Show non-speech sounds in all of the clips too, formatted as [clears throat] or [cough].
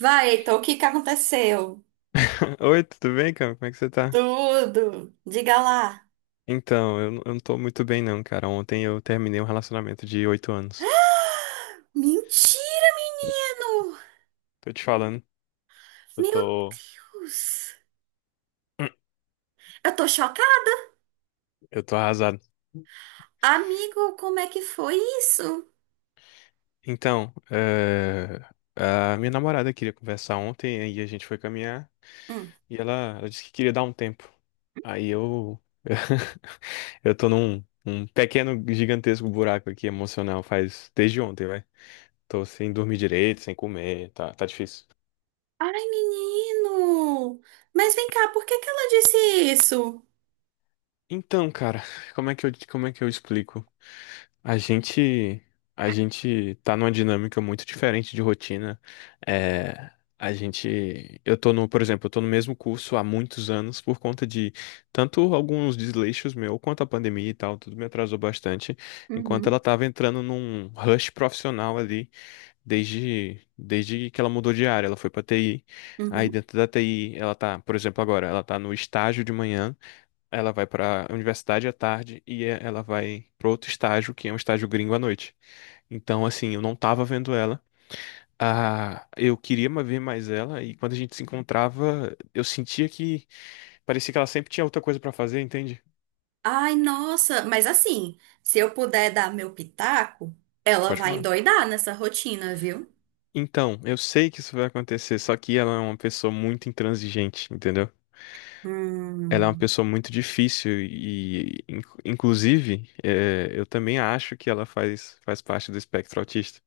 Vai, Heitor, o que que aconteceu? [laughs] Oi, tudo bem, cara? Como é que você tá? Tudo. Diga lá. Então, eu não tô muito bem não, cara. Ontem eu terminei um relacionamento de 8 anos. Mentira, menino! Tô te falando, eu Meu tô, Deus! [clears throat] Eu tô chocada. eu tô arrasado. Amigo, como é que foi isso? Então, a minha namorada queria conversar ontem, aí a gente foi caminhar Hum. e ela disse que queria dar um tempo. Aí [laughs] eu tô num pequeno, gigantesco buraco aqui emocional faz desde ontem, vai. Tô sem dormir direito, sem comer, tá difícil. Ai, menino! Mas vem cá, por que que ela disse isso? Então, cara, como é que eu explico? A gente, a gente tá numa dinâmica muito diferente de rotina. É, eu tô no, por exemplo, eu tô no mesmo curso há muitos anos por conta de tanto alguns desleixos meu, quanto a pandemia e tal, tudo me atrasou bastante, enquanto Uhum, ela tava entrando num rush profissional ali desde que ela mudou de área, ela foi pra TI. Aí uhum. dentro da TI, ela tá, por exemplo, agora, ela tá no estágio de manhã, ela vai para a universidade à tarde e ela vai para outro estágio, que é um estágio gringo à noite. Então, assim, eu não tava vendo ela. Ah, eu queria ver mais ela e quando a gente se encontrava, eu sentia que parecia que ela sempre tinha outra coisa para fazer, entende? Ai, nossa, mas assim, se eu puder dar meu pitaco, ela Pode vai falar. endoidar nessa rotina, viu? Então, eu sei que isso vai acontecer, só que ela é uma pessoa muito intransigente, entendeu? Ela é uma Hum. pessoa muito difícil e, inclusive, eu também acho que ela faz parte do espectro autista.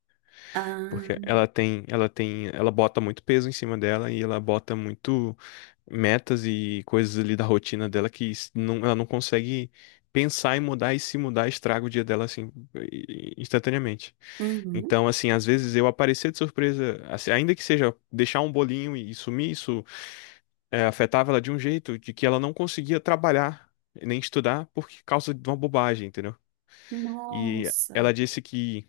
Ah, Porque ela bota muito peso em cima dela e ela bota muito metas e coisas ali da rotina dela que não, ela não consegue pensar em mudar e se mudar estraga o dia dela assim instantaneamente. uhum. Então, assim, às vezes eu aparecer de surpresa, assim, ainda que seja deixar um bolinho e sumir, isso afetava ela de um jeito de que ela não conseguia trabalhar nem estudar por causa de uma bobagem, entendeu? E Nossa. ela disse que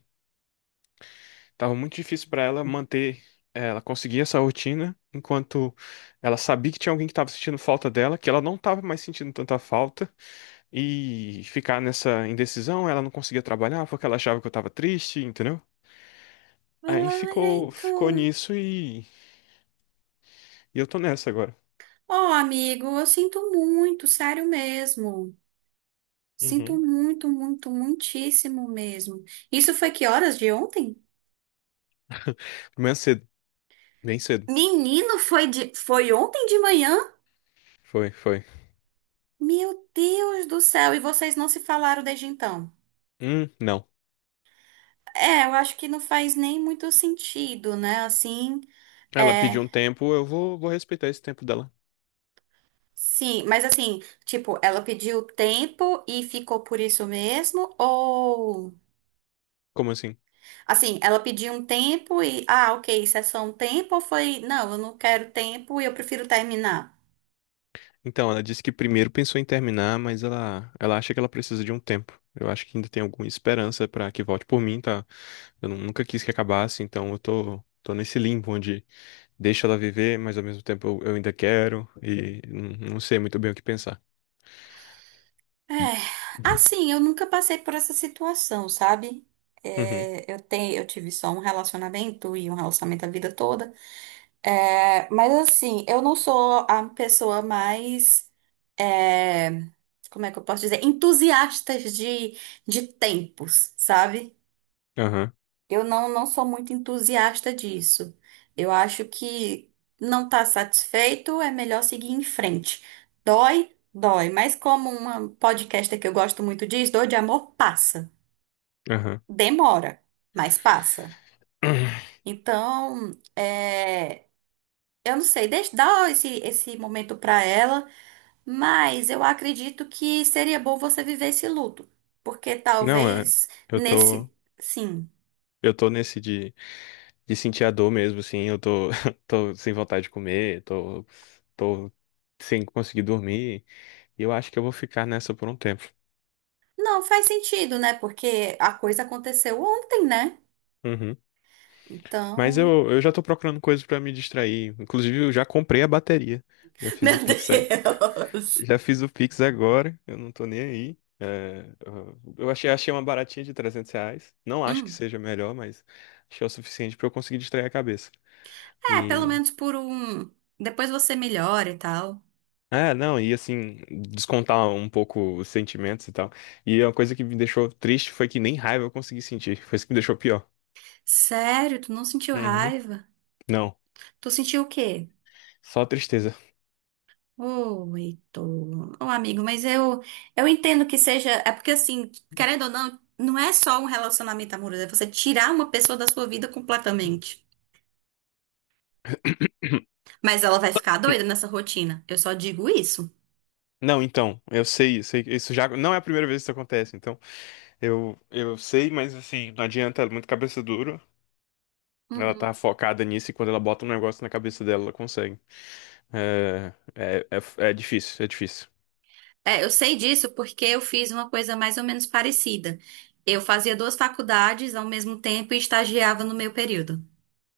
tava muito difícil pra ela manter, ela conseguir essa rotina, enquanto ela sabia que tinha alguém que tava sentindo falta dela, que ela não tava mais sentindo tanta falta, e ficar nessa indecisão, ela não conseguia trabalhar porque ela achava que eu tava triste, entendeu? Aí Olha, ficou então. nisso e eu tô nessa agora. Ó, amigo, eu sinto muito, sério mesmo. Sinto Uhum. muito, muito, muitíssimo mesmo. Isso foi que horas de ontem? Amanhã cedo, bem cedo. Menino, foi ontem de manhã? Foi, foi. Meu Deus do céu, e vocês não se falaram desde então? Não. É, eu acho que não faz nem muito sentido, né? Assim, Ela é. pediu um tempo, eu vou respeitar esse tempo dela. Sim, mas assim, tipo, ela pediu tempo e ficou por isso mesmo? Ou. Como assim? Assim, ela pediu um tempo e, ah, ok, isso é só um tempo ou foi, não, eu não quero tempo e eu prefiro terminar. Então, ela disse que primeiro pensou em terminar, mas ela acha que ela precisa de um tempo. Eu acho que ainda tem alguma esperança pra que volte por mim, tá? Eu nunca quis que acabasse, então eu tô nesse limbo onde deixo ela viver, mas ao mesmo tempo eu ainda quero e não sei muito bem o que pensar. É, assim, eu nunca passei por essa situação, sabe? Uhum. É, eu tive só um relacionamento e um relacionamento a vida toda. É, mas assim, eu não sou a pessoa mais, é, como é que eu posso dizer, entusiastas de tempos, sabe? Aham, Eu não sou muito entusiasta disso. Eu acho que não está satisfeito, é melhor seguir em frente. Dói, dói. Mas como uma podcaster que eu gosto muito diz, dor de amor passa. aham. Demora, mas passa. [clears throat] Então, é, eu não sei, deixa, dá esse momento para ela, mas eu acredito que seria bom você viver esse luto. Porque Não, é, talvez eu tô, nesse, sim. eu tô nesse de sentir a dor mesmo, assim, eu tô, [laughs] tô sem vontade de comer, tô sem conseguir dormir, e eu acho que eu vou ficar nessa por um tempo. Não faz sentido, né? Porque a coisa aconteceu ontem, né? Uhum. Mas Então. eu já tô procurando coisas pra me distrair. Inclusive, eu já comprei a bateria. Já [laughs] fiz Meu o Pix, a- Deus! Já fiz o Pix agora. Eu não tô nem aí. É, eu achei uma baratinha de R$ 300. Não acho que Hum. seja melhor, mas achei o suficiente pra eu conseguir distrair a cabeça. É, pelo E. menos por um. Depois você melhora e tal. Ah, não, e assim, descontar um pouco os sentimentos e tal. E uma coisa que me deixou triste foi que nem raiva eu consegui sentir. Foi isso que me deixou pior. Sério, tu não sentiu Uhum. raiva? Não, Tu sentiu o quê? só tristeza. Ô, Heitor. Ô, amigo, mas eu entendo que seja. É porque, assim, querendo ou não, não é só um relacionamento amoroso, é você tirar uma pessoa da sua vida completamente. Mas ela vai ficar doida nessa rotina. Eu só digo isso. Não, então, que isso já não é a primeira vez que isso acontece, então eu sei, mas assim, não adianta, ela é muito cabeça dura. Ela Uhum. tá focada nisso e quando ela bota um negócio na cabeça dela, ela consegue. É, é, é difícil, é difícil. É, eu sei disso porque eu fiz uma coisa mais ou menos parecida. Eu fazia duas faculdades ao mesmo tempo e estagiava no meu período.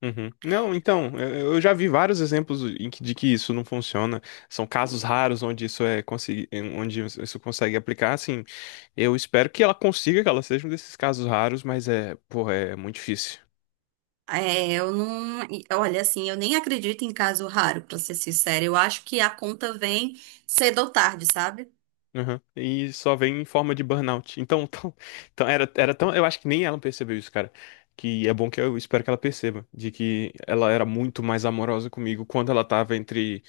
Uhum. Não, então, eu já vi vários exemplos de que isso não funciona. São casos raros onde isso consegue aplicar. Assim, eu espero que ela consiga, que ela seja um desses casos raros, mas é, porra, é muito difícil. É, eu não. E, olha, assim, eu nem acredito em caso raro, pra ser sincera. Eu acho que a conta vem cedo ou tarde, sabe? Aham. E só vem em forma de burnout. [laughs] Então, então era tão. Eu acho que nem ela percebeu isso, cara. Que é bom que eu espero que ela perceba. De que ela era muito mais amorosa comigo quando ela tava entre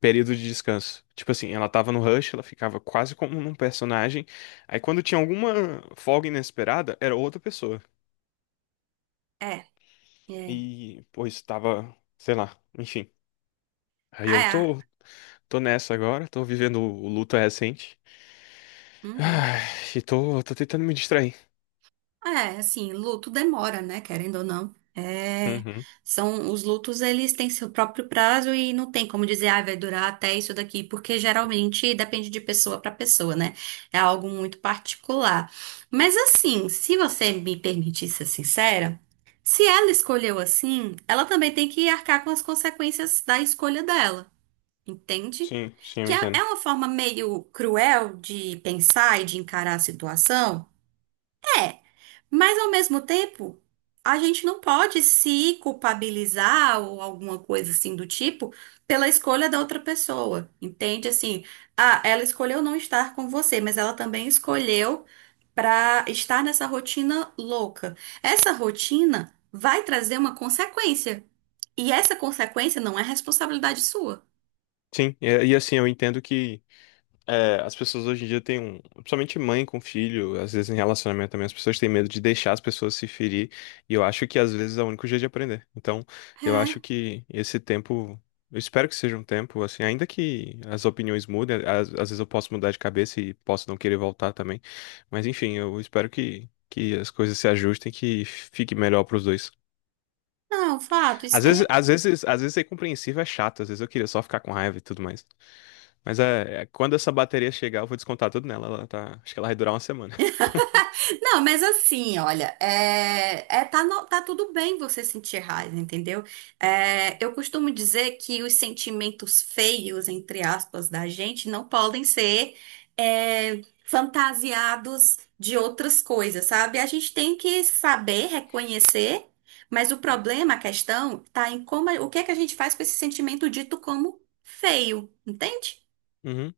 períodos de descanso. Tipo assim, ela tava no rush, ela ficava quase como um personagem. Aí quando tinha alguma folga inesperada, era outra pessoa. É, é. E, pois, tava, sei lá, enfim. Aí eu É. tô, tô nessa agora, tô vivendo o luto recente. Uhum. Ai, e tô tentando me distrair. É, assim, luto demora, né? Querendo ou não. É, Uhum. são os lutos, eles têm seu próprio prazo e não tem como dizer, ah, vai durar até isso daqui, porque geralmente depende de pessoa para pessoa, né? É algo muito particular. Mas assim, se você me permitir ser sincera, se ela escolheu assim, ela também tem que arcar com as consequências da escolha dela, entende? Sim, sim, eu Que é entendo. uma forma meio cruel de pensar e de encarar a situação. É. Mas ao mesmo tempo, a gente não pode se culpabilizar ou alguma coisa assim do tipo pela escolha da outra pessoa, entende? Assim, ah, ela escolheu não estar com você, mas ela também escolheu para estar nessa rotina louca. Essa rotina vai trazer uma consequência. E essa consequência não é responsabilidade sua. Sim, e, assim, eu entendo que, as pessoas hoje em dia têm um. Principalmente mãe com filho, às vezes em relacionamento também, as pessoas têm medo de deixar as pessoas se ferir. E eu acho que às vezes é o único jeito de aprender. Então, eu É. acho que esse tempo. Eu espero que seja um tempo, assim, ainda que as opiniões mudem, às vezes eu posso mudar de cabeça e posso não querer voltar também. Mas enfim, eu espero que as coisas se ajustem, que fique melhor pros dois. Não, fato, isso Às daí é. vezes, às vezes, às vezes ser compreensível é chato, às vezes eu queria só ficar com raiva e tudo mais. Mas quando essa bateria chegar, eu vou descontar tudo nela. Ela tá, acho que ela vai durar uma semana. [laughs] Não, mas assim, olha, tá, tá tudo bem você sentir raiva, entendeu? É, eu costumo dizer que os sentimentos feios, entre aspas, da gente não podem ser fantasiados de outras coisas, sabe? A gente tem que saber reconhecer, mas o problema, a questão, tá em como, o que é que a gente faz com esse sentimento dito como feio, entende? Uhum.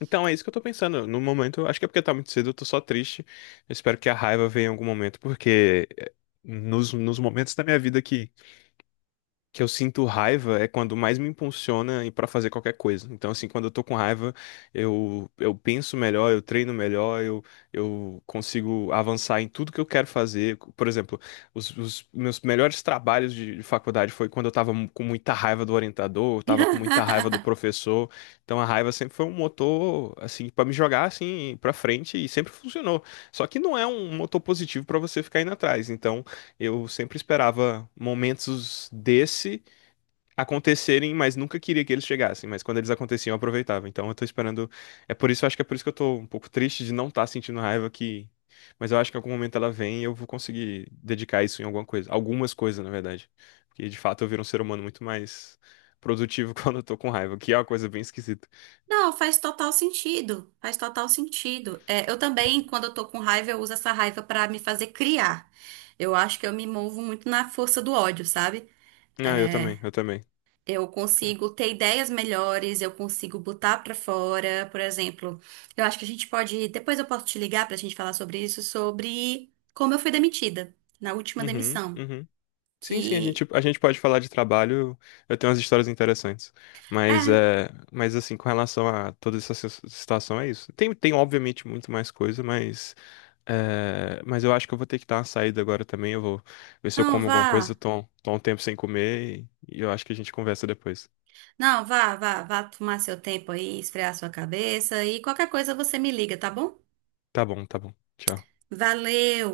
Então é isso que eu tô pensando. No momento, acho que é porque tá muito cedo, eu tô só triste. Eu espero que a raiva venha em algum momento, porque é, nos momentos da minha vida que eu sinto raiva é quando mais me impulsiona e para fazer qualquer coisa. Então, assim, quando eu tô com raiva, eu penso melhor, eu treino melhor, eu consigo avançar em tudo que eu quero fazer. Por exemplo, os meus melhores trabalhos de faculdade foi quando eu tava com muita raiva do orientador, eu tava com muita raiva do [laughs] professor. Então, a raiva sempre foi um motor, assim, para me jogar, assim, para frente e sempre funcionou. Só que não é um motor positivo para você ficar indo atrás. Então, eu sempre esperava momentos desse acontecerem, mas nunca queria que eles chegassem. Mas quando eles aconteciam, eu aproveitava. Então eu tô esperando. É por isso, acho que é por isso que eu tô um pouco triste de não estar sentindo raiva que. Mas eu acho que em algum momento ela vem e eu vou conseguir dedicar isso em alguma coisa. Algumas coisas, na verdade. Porque de fato eu viro um ser humano muito mais produtivo [laughs] quando eu tô com raiva, que é uma coisa bem esquisita. Não, faz total sentido. Faz total sentido. É, eu também, quando eu tô com raiva, eu uso essa raiva pra me fazer criar. Eu acho que eu me movo muito na força do ódio, sabe? Ah, eu É, também, eu também. eu consigo ter ideias melhores, eu consigo botar pra fora, por exemplo. Eu acho que a gente pode, depois eu posso te ligar pra gente falar sobre isso, sobre como eu fui demitida na última Uhum, demissão. uhum. Sim, sim, a Que, gente, a gente pode falar de trabalho, eu tenho umas histórias interessantes. Mas, é, mas assim, com relação a toda essa situação, é isso. Tem obviamente muito mais coisa, mas, mas eu acho que eu vou ter que dar uma saída agora também. Eu vou ver se eu não, como alguma coisa, eu vá. tô, tô um tempo sem comer e eu acho que a gente conversa depois. Não, vá, vá, vá tomar seu tempo aí, esfriar sua cabeça e qualquer coisa você me liga, tá bom? Tá bom, tá bom. Tchau. Valeu!